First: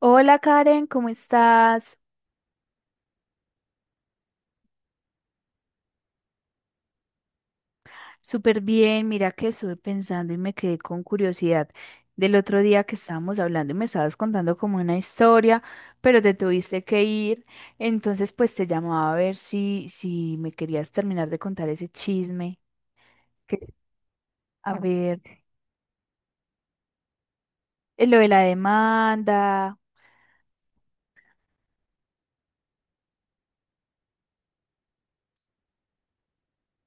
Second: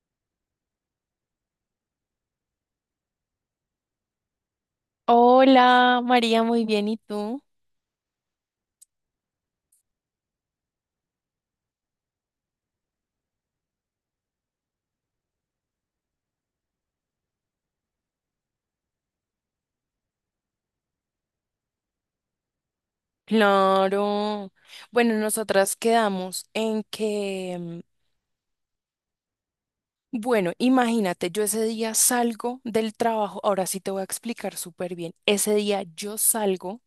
Hola Karen, ¿cómo estás? Hola, María, muy bien, ¿y tú? Súper bien, mira que estuve pensando y me quedé con curiosidad del otro día que estábamos hablando y me estabas contando como una historia, pero te tuviste que ir, entonces pues te llamaba a ver si me querías terminar de contar ese chisme, que, Claro. a Bueno, ver, nosotras quedamos en que, lo de la demanda. bueno, imagínate, yo ese día salgo del trabajo, ahora sí te voy a explicar súper bien. Ese día yo salgo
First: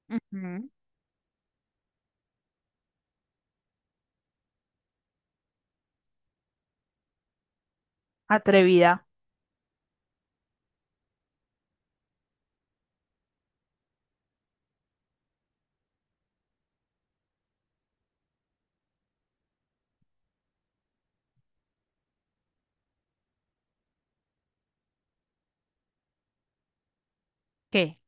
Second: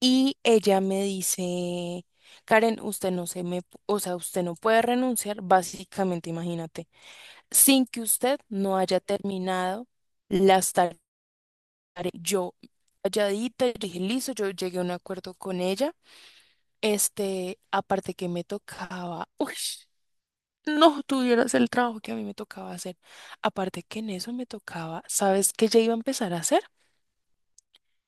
y Ujú. ella me dice, Karen, usted no se me, o sea, usted no puede renunciar, básicamente, imagínate, sin que usted no haya Atrevida. terminado las tareas. Yo calladita, yo dije, listo, yo llegué a un acuerdo con ella. Aparte que me tocaba, uy, no tuvieras el trabajo que a mí me tocaba hacer. Aparte que en eso me tocaba, ¿sabes qué ya iba a empezar a hacer? ¿Qué?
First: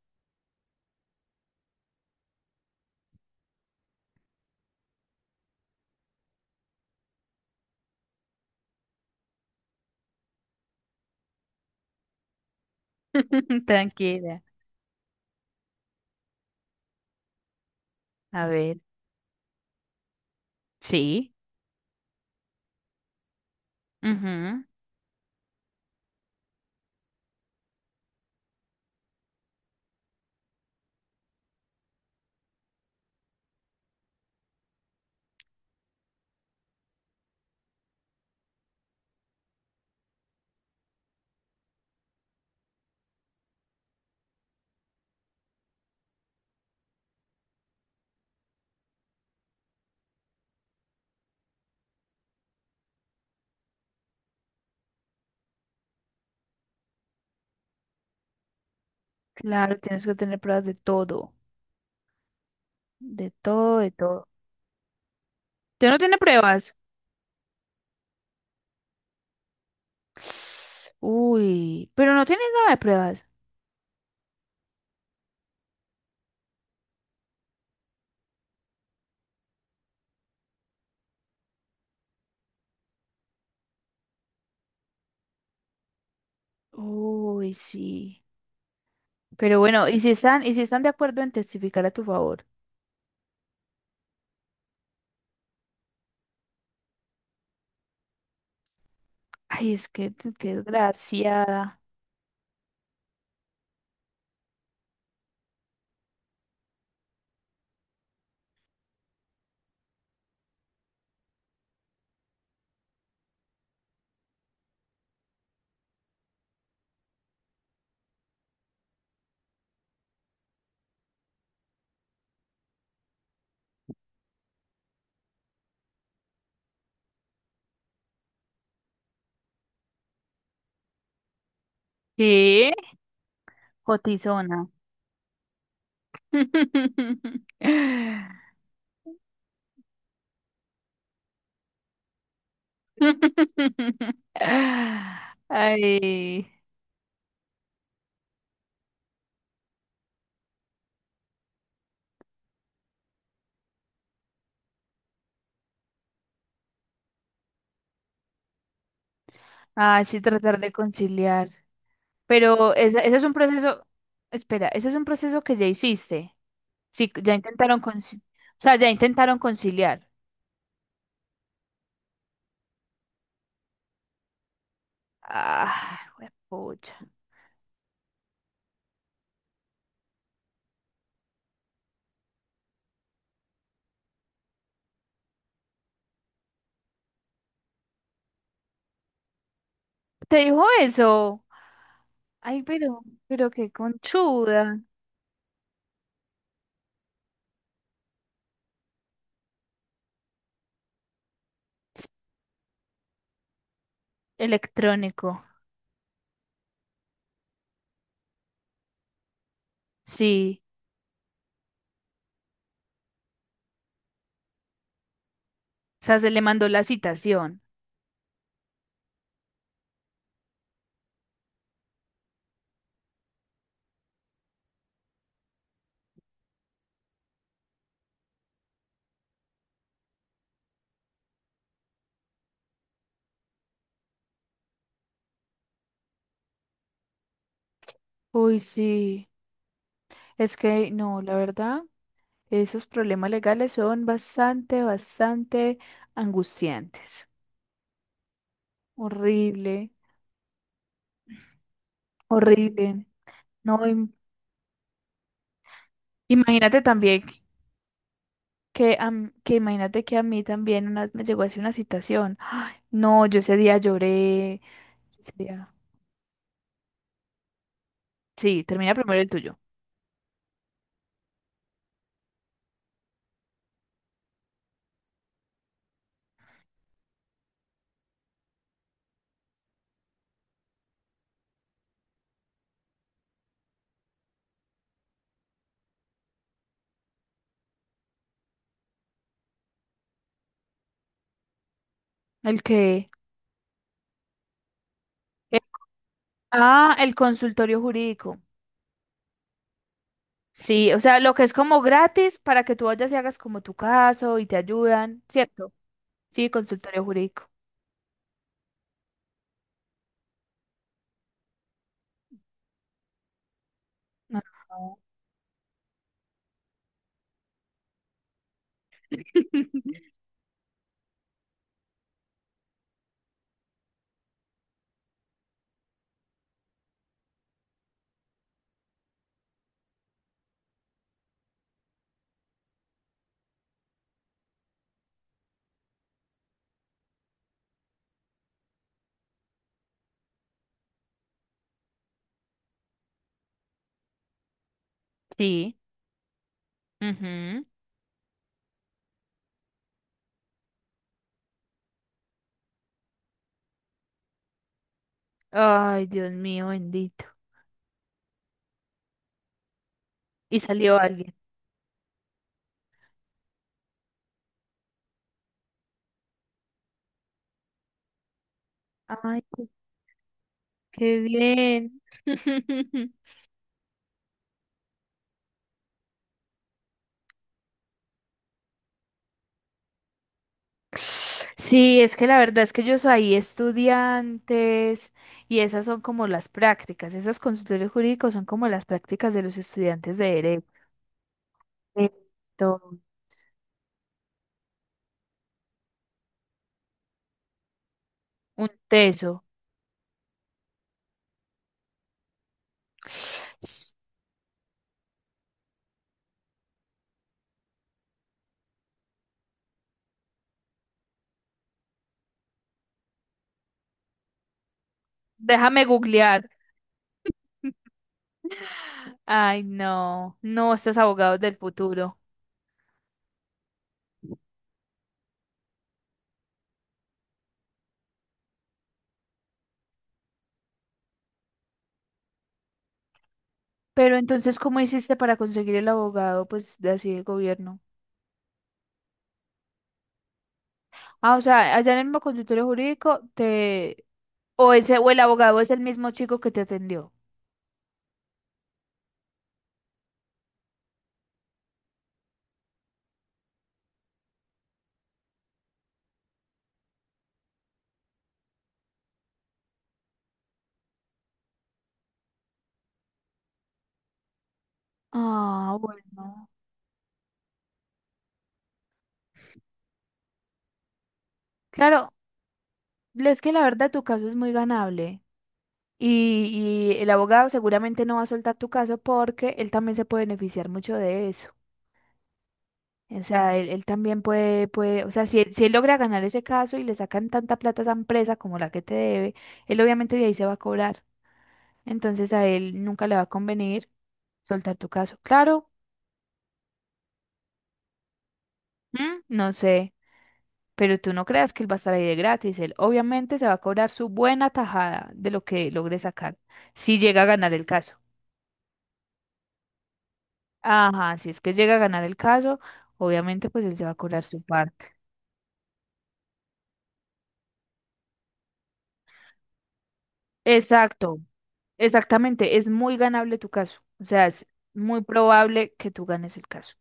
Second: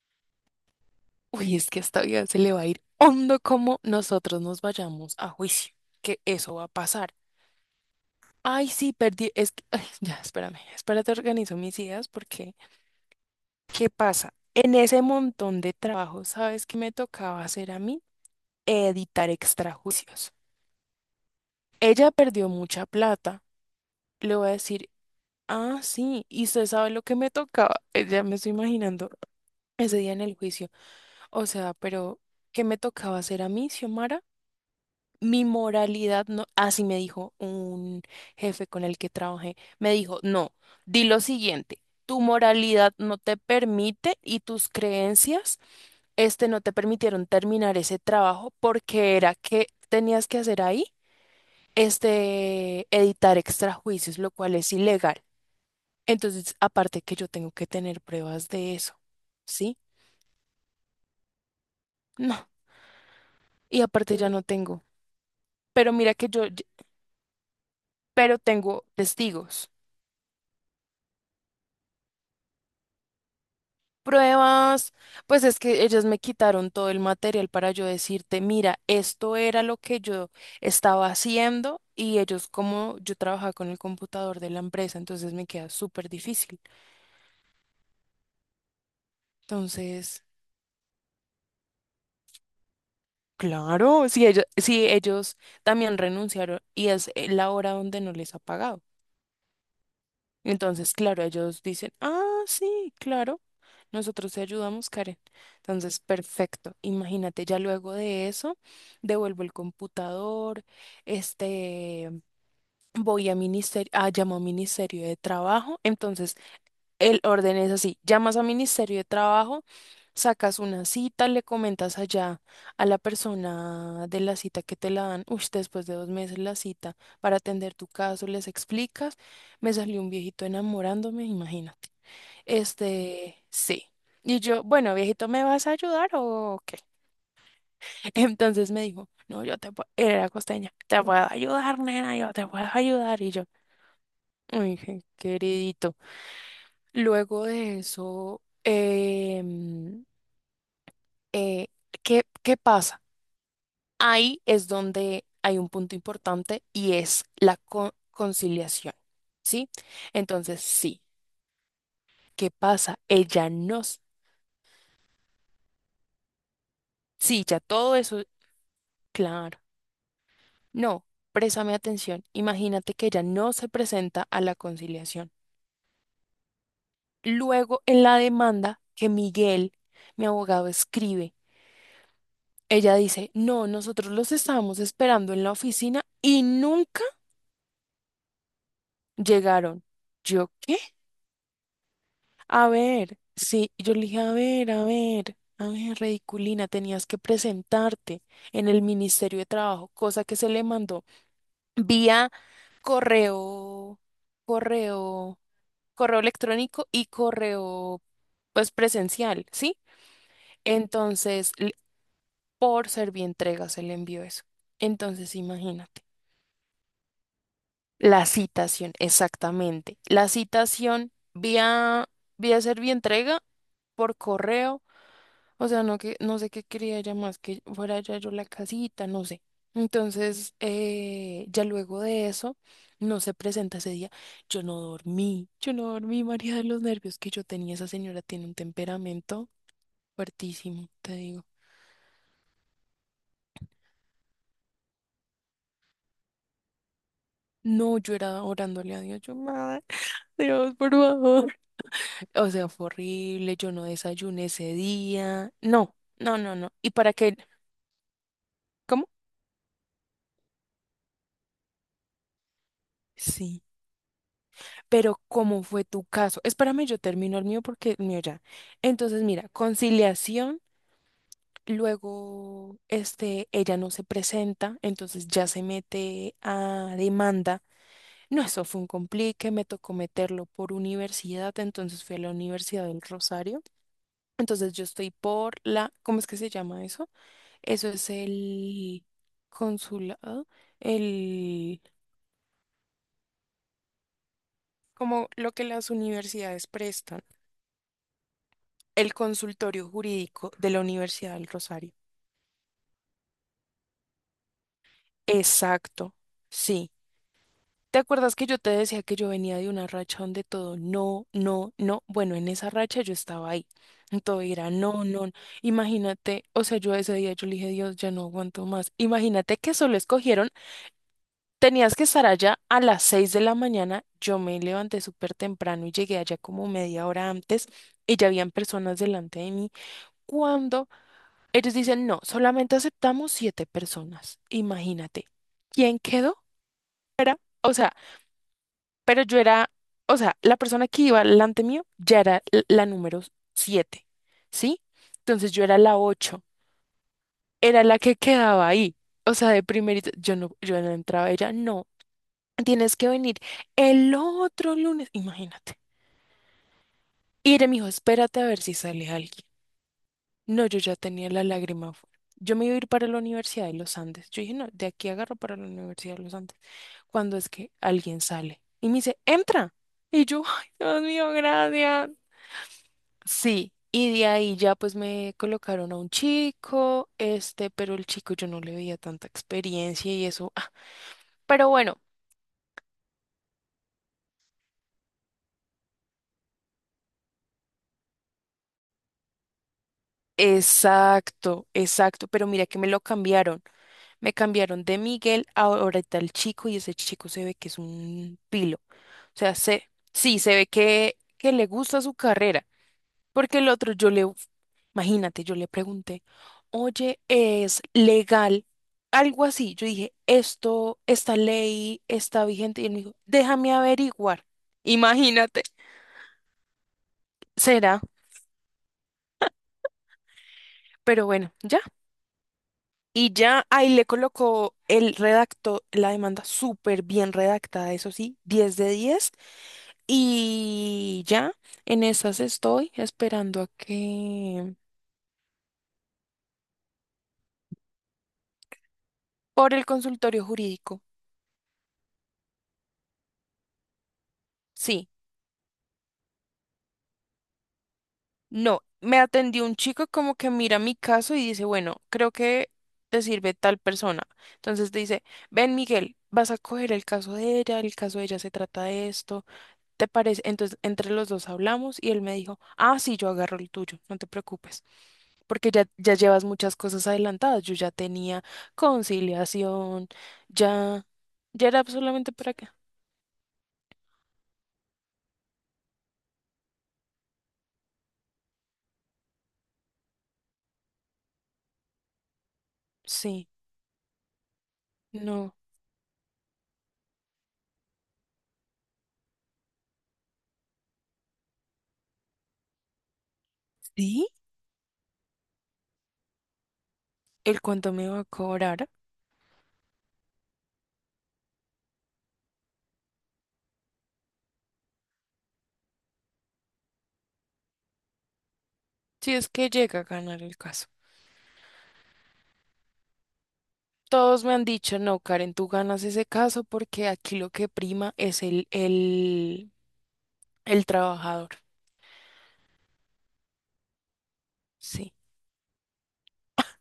Uy, es que esta vida se le va a ir hondo como nosotros nos vayamos a juicio, que eso va a pasar. Ay, sí, perdí, es que, ay, ya, espérame, espérate, organizo mis ideas porque, ¿qué pasa? Tranquila. En ese montón de trabajo, ¿sabes qué me tocaba hacer a mí? A ver, Editar extrajudicios. sí. Ella perdió mucha plata. Le voy a Ujú. decir, ah, sí, y usted sabe lo que me tocaba, ya me estoy imaginando ese día en el juicio. O sea, pero ¿qué me tocaba hacer a mí, Xiomara? Mi moralidad no, así me dijo un jefe con el que trabajé, me dijo, no, di lo siguiente, tu moralidad no te permite y tus creencias, no te permitieron terminar ese trabajo porque era que tenías que hacer ahí, editar extrajuicios, lo cual es ilegal. Entonces, aparte que yo tengo que tener pruebas de eso, ¿sí? Claro, tienes que tener pruebas de todo. No. De todo, Y de aparte todo. ya no tengo. ¿Usted Pero no mira tiene que pruebas? pero tengo testigos. Uy, pero no tienes nada de pruebas. Pruebas, pues es que ellas me quitaron todo el material para yo decirte, mira, esto era lo que yo estaba haciendo y ellos como yo trabajaba con el computador de la empresa, entonces me queda súper difícil. Uy, sí. Pero bueno, ¿y si Entonces, están de acuerdo en testificar a tu favor? claro, si ellos también renunciaron y es la hora donde no les ha pagado. Ay, es que Entonces, claro, ellos desgraciada. dicen, ah, sí, claro, nosotros te ayudamos, Karen. Entonces, perfecto. Imagínate, ya luego de eso, devuelvo el computador, este, voy a ministerio, ah, llamo a Ministerio de Trabajo. Entonces, el orden es así, llamas a Ministerio de Trabajo, sacas una cita, le comentas allá a la persona de la cita que te la dan, uy, después de 2 meses la cita, para atender tu caso, les explicas, me salió un viejito enamorándome, imagínate. ¿Qué? Sí. Y yo, Cotizona. bueno, viejito, ¿me vas a ayudar o qué? Entonces me dijo, no, yo te puedo, era costeña, te puedo ayudar, nena, yo te puedo ayudar. Y yo, uy, qué queridito. Ay, Luego de eso, eh, ¿qué pasa? Ahí es donde hay un punto importante y es la conciliación, ¿sí? ay, sí, tratar Entonces, de sí, conciliar. ¿qué Pero pasa? ese es un Ella proceso, nos... espera, ese es un proceso que ya hiciste. Sí, ya Sí, ya intentaron todo eso, o sea, ya intentaron claro. conciliar. No, préstame atención. Imagínate que ella no se presenta a la conciliación. Ah, pucha. Luego, en la demanda que Miguel, mi abogado, escribe. Ella dice, no, nosotros los estábamos esperando en la oficina y nunca llegaron. ¿Te ¿Yo dijo qué? eso? Ay, A ver, pero qué sí, yo le dije, a ver, conchuda. a ver, a ver, ridiculina, tenías que presentarte en el Ministerio de Trabajo, cosa que se le mandó vía correo, correo, Electrónico. Electrónico y correo, pues presencial, ¿sí? Sí. Entonces, por Servientrega se le envió eso. Entonces, imagínate. O sea, se le mandó la citación. La citación, exactamente. La citación vía, vía entrega por correo, o sea, no que, no sé qué quería ella más que fuera ya yo la casita, no sé. Entonces, ya luego de eso, no se presenta ese día. Yo no dormí, María, de los nervios que yo tenía. Esa señora tiene un Uy, sí. temperamento Es fuertísimo, que te no, la digo. verdad, esos problemas legales son bastante, bastante angustiantes. No, yo era orándole a Dios, yo, madre, Horrible, Dios, por favor. O sea, fue horrible. horrible, yo No, no im- desayuné ese día. No, no, no, no. Imagínate ¿Y para también qué? Que, ¿Cómo? am- que imagínate que a mí también una vez me llegó así una citación. Ay, no, yo ese Sí. día lloré. Pero Ese ¿cómo día- fue tu caso? Espérame, yo termino el mío porque el mío ya. Sí, termina primero Entonces, el mira, tuyo. conciliación, luego, ella no se presenta, entonces ya se mete a demanda. No, eso fue un complique, me tocó meterlo por universidad, entonces fui a la Universidad del Rosario. Entonces yo estoy por la, ¿cómo es que se llama eso? Eso es el consulado, el, El que... como lo eh, que las universidades ah, el prestan, consultorio jurídico. el consultorio jurídico de la Sí, o sea, lo Universidad que del es como Rosario. gratis para que tú vayas y hagas como tu caso y te ayudan, ¿cierto? Exacto, Sí, sí. consultorio jurídico. ¿Te acuerdas que yo te decía que yo venía de una racha donde todo no, no, no? Bueno, en esa racha yo estaba ahí. Todo era Ajá. no, no. no. Imagínate, o sea, yo ese día yo le dije, Dios, ya no aguanto más. Imagínate que solo escogieron. Tenías que estar allá a las 6 de la mañana. Yo me levanté súper temprano y llegué allá como media hora antes y ya habían personas delante de mí. Cuando ellos dicen, no, solamente aceptamos 7 personas. Imagínate. ¿Quién quedó? Era, o sea, pero yo era, o sea, la persona que iba delante mío ya era la número 7, ¿sí? Entonces yo Sí. era la 8, Ujú. era la que quedaba ahí. O sea, de primerito, yo no entraba, ella no. Tienes que venir el otro lunes, imagínate. Ay, Dios mío, bendito. Y me dijo, espérate a ver si sale alguien. Y No, yo ya salió tenía alguien. la lágrima afuera. Yo me iba a ir para la Universidad de los Andes. Yo dije, no, de aquí agarro para la Universidad de los Andes. Cuando es que alguien sale y me dice, Ay, qué, entra. Y yo, ay, Dios qué mío, bien. gracias. Sí. Y de ahí ya pues me colocaron a un chico, pero el chico yo no le veía tanta experiencia y eso. Ah, pero bueno, Sí, es que la verdad es que ellos ahí estudiantes y esas son como las prácticas, esos consultorios jurídicos son como las prácticas de los estudiantes de derecho. exacto, exacto. Pero mira Esto, que me lo cambiaron. Me cambiaron de Miguel a ahora tal chico y ese chico se ve que es un un pilo. O teso. sea, se, sí, se ve que le gusta su carrera. Porque el otro, S- yo le, imagínate, yo le pregunté, oye, ¿es legal? Algo así. Yo dije, esto, esta ley está vigente. Y él me dijo, déjame averiguar. Imagínate, Déjame googlear. será. Ay, no, no, estos Pero abogados bueno, del ya. futuro. Y ya ahí le colocó el redacto, la demanda súper bien redactada, eso sí, 10 de 10. Y ya, en esas estoy esperando a Pero entonces, que... ¿cómo hiciste para conseguir el abogado, pues, de así del gobierno? Por el consultorio jurídico. Ah, o sea, allá en el mismo consultorio jurídico te... O ese, Sí, o el abogado es el mismo chico que te atendió. no, me atendió un chico como que mira mi caso y dice, bueno, creo que te sirve tal persona. Entonces te dice, ven Miguel, vas a coger el caso de ella, el caso de ella se trata de esto. ¿Te parece? Entonces, entre los dos hablamos y él me dijo, ah, sí, yo agarro el tuyo, no te preocupes, porque Ah, ya, ya llevas bueno. muchas cosas adelantadas. Yo ya tenía conciliación, ya, ya era Claro, solamente para acá. es que la verdad tu caso es muy ganable y el abogado seguramente no va a soltar tu caso porque él también se puede beneficiar mucho de eso. O Sí, sea, él también puede, o sea, si él, no. si él logra ganar ese caso y le sacan tanta plata a esa empresa como la que te debe, él obviamente de ahí se va a cobrar. Entonces a él nunca le va a convenir ¿Sí? soltar tu caso. Claro, ¿El cuánto me va a cobrar? ¿mm? No sé, pero tú no creas que él va a estar ahí de gratis. Él obviamente se va a cobrar su buena tajada de lo que logre sacar si llega a ganar el caso. Si es que llega a ganar el caso. Ajá, si es que llega a ganar el caso, obviamente pues él se va a cobrar su Todos me han parte. dicho, no, Karen, tú ganas ese caso porque aquí lo que prima es el Exacto, trabajador. exactamente, es muy ganable tu caso, o sea, es muy Sí, probable que tú ganes el caso.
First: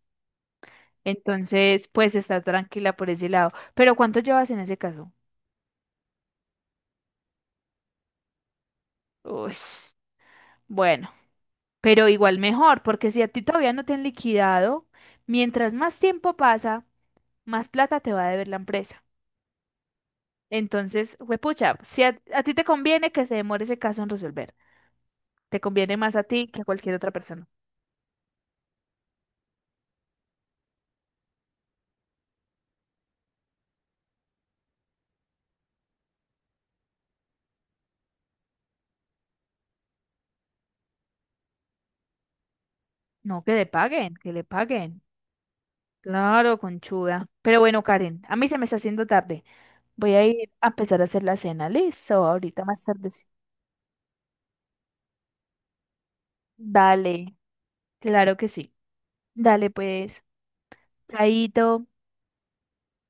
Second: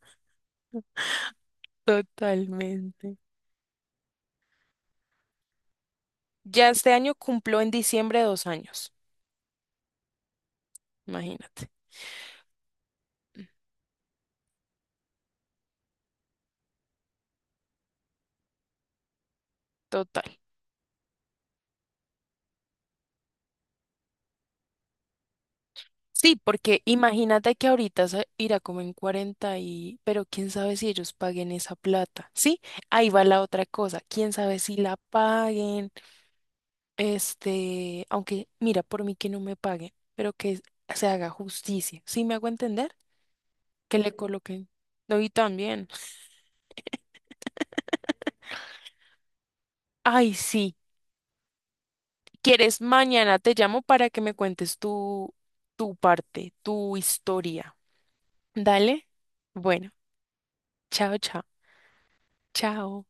Entonces, pues está tranquila por totalmente. ese lado. Pero ¿cuánto llevas en ese caso? Ya este año cumplo en diciembre 2 años, Uy, bueno, imagínate. pero igual mejor, porque si a ti todavía no te han liquidado, mientras más tiempo pasa, más plata te va a deber la empresa. Total. Entonces, huepucha, si a, a ti te conviene que se demore ese caso en resolver. Te conviene más a Sí, ti que a porque cualquier otra persona. imagínate que ahorita se irá como en 40 y, pero quién sabe si ellos paguen esa plata, ¿sí? Ahí va la otra cosa, quién sabe si la paguen, aunque mira, por mí que no me paguen, pero que se haga justicia, ¿sí me hago entender? No, que le Que paguen, le que le coloquen. paguen. No, y también. Claro, conchuda. Pero bueno, Karen, a mí se me está haciendo tarde. Voy a Ay, ir a sí, empezar a hacer la cena. Listo, ahorita quieres, más tarde. Sí. mañana te llamo para que me cuentes tu, tu parte, tu Dale, historia. claro que sí. Dale. Dale, Bueno, pues. chao, chao. Chaito. Chao.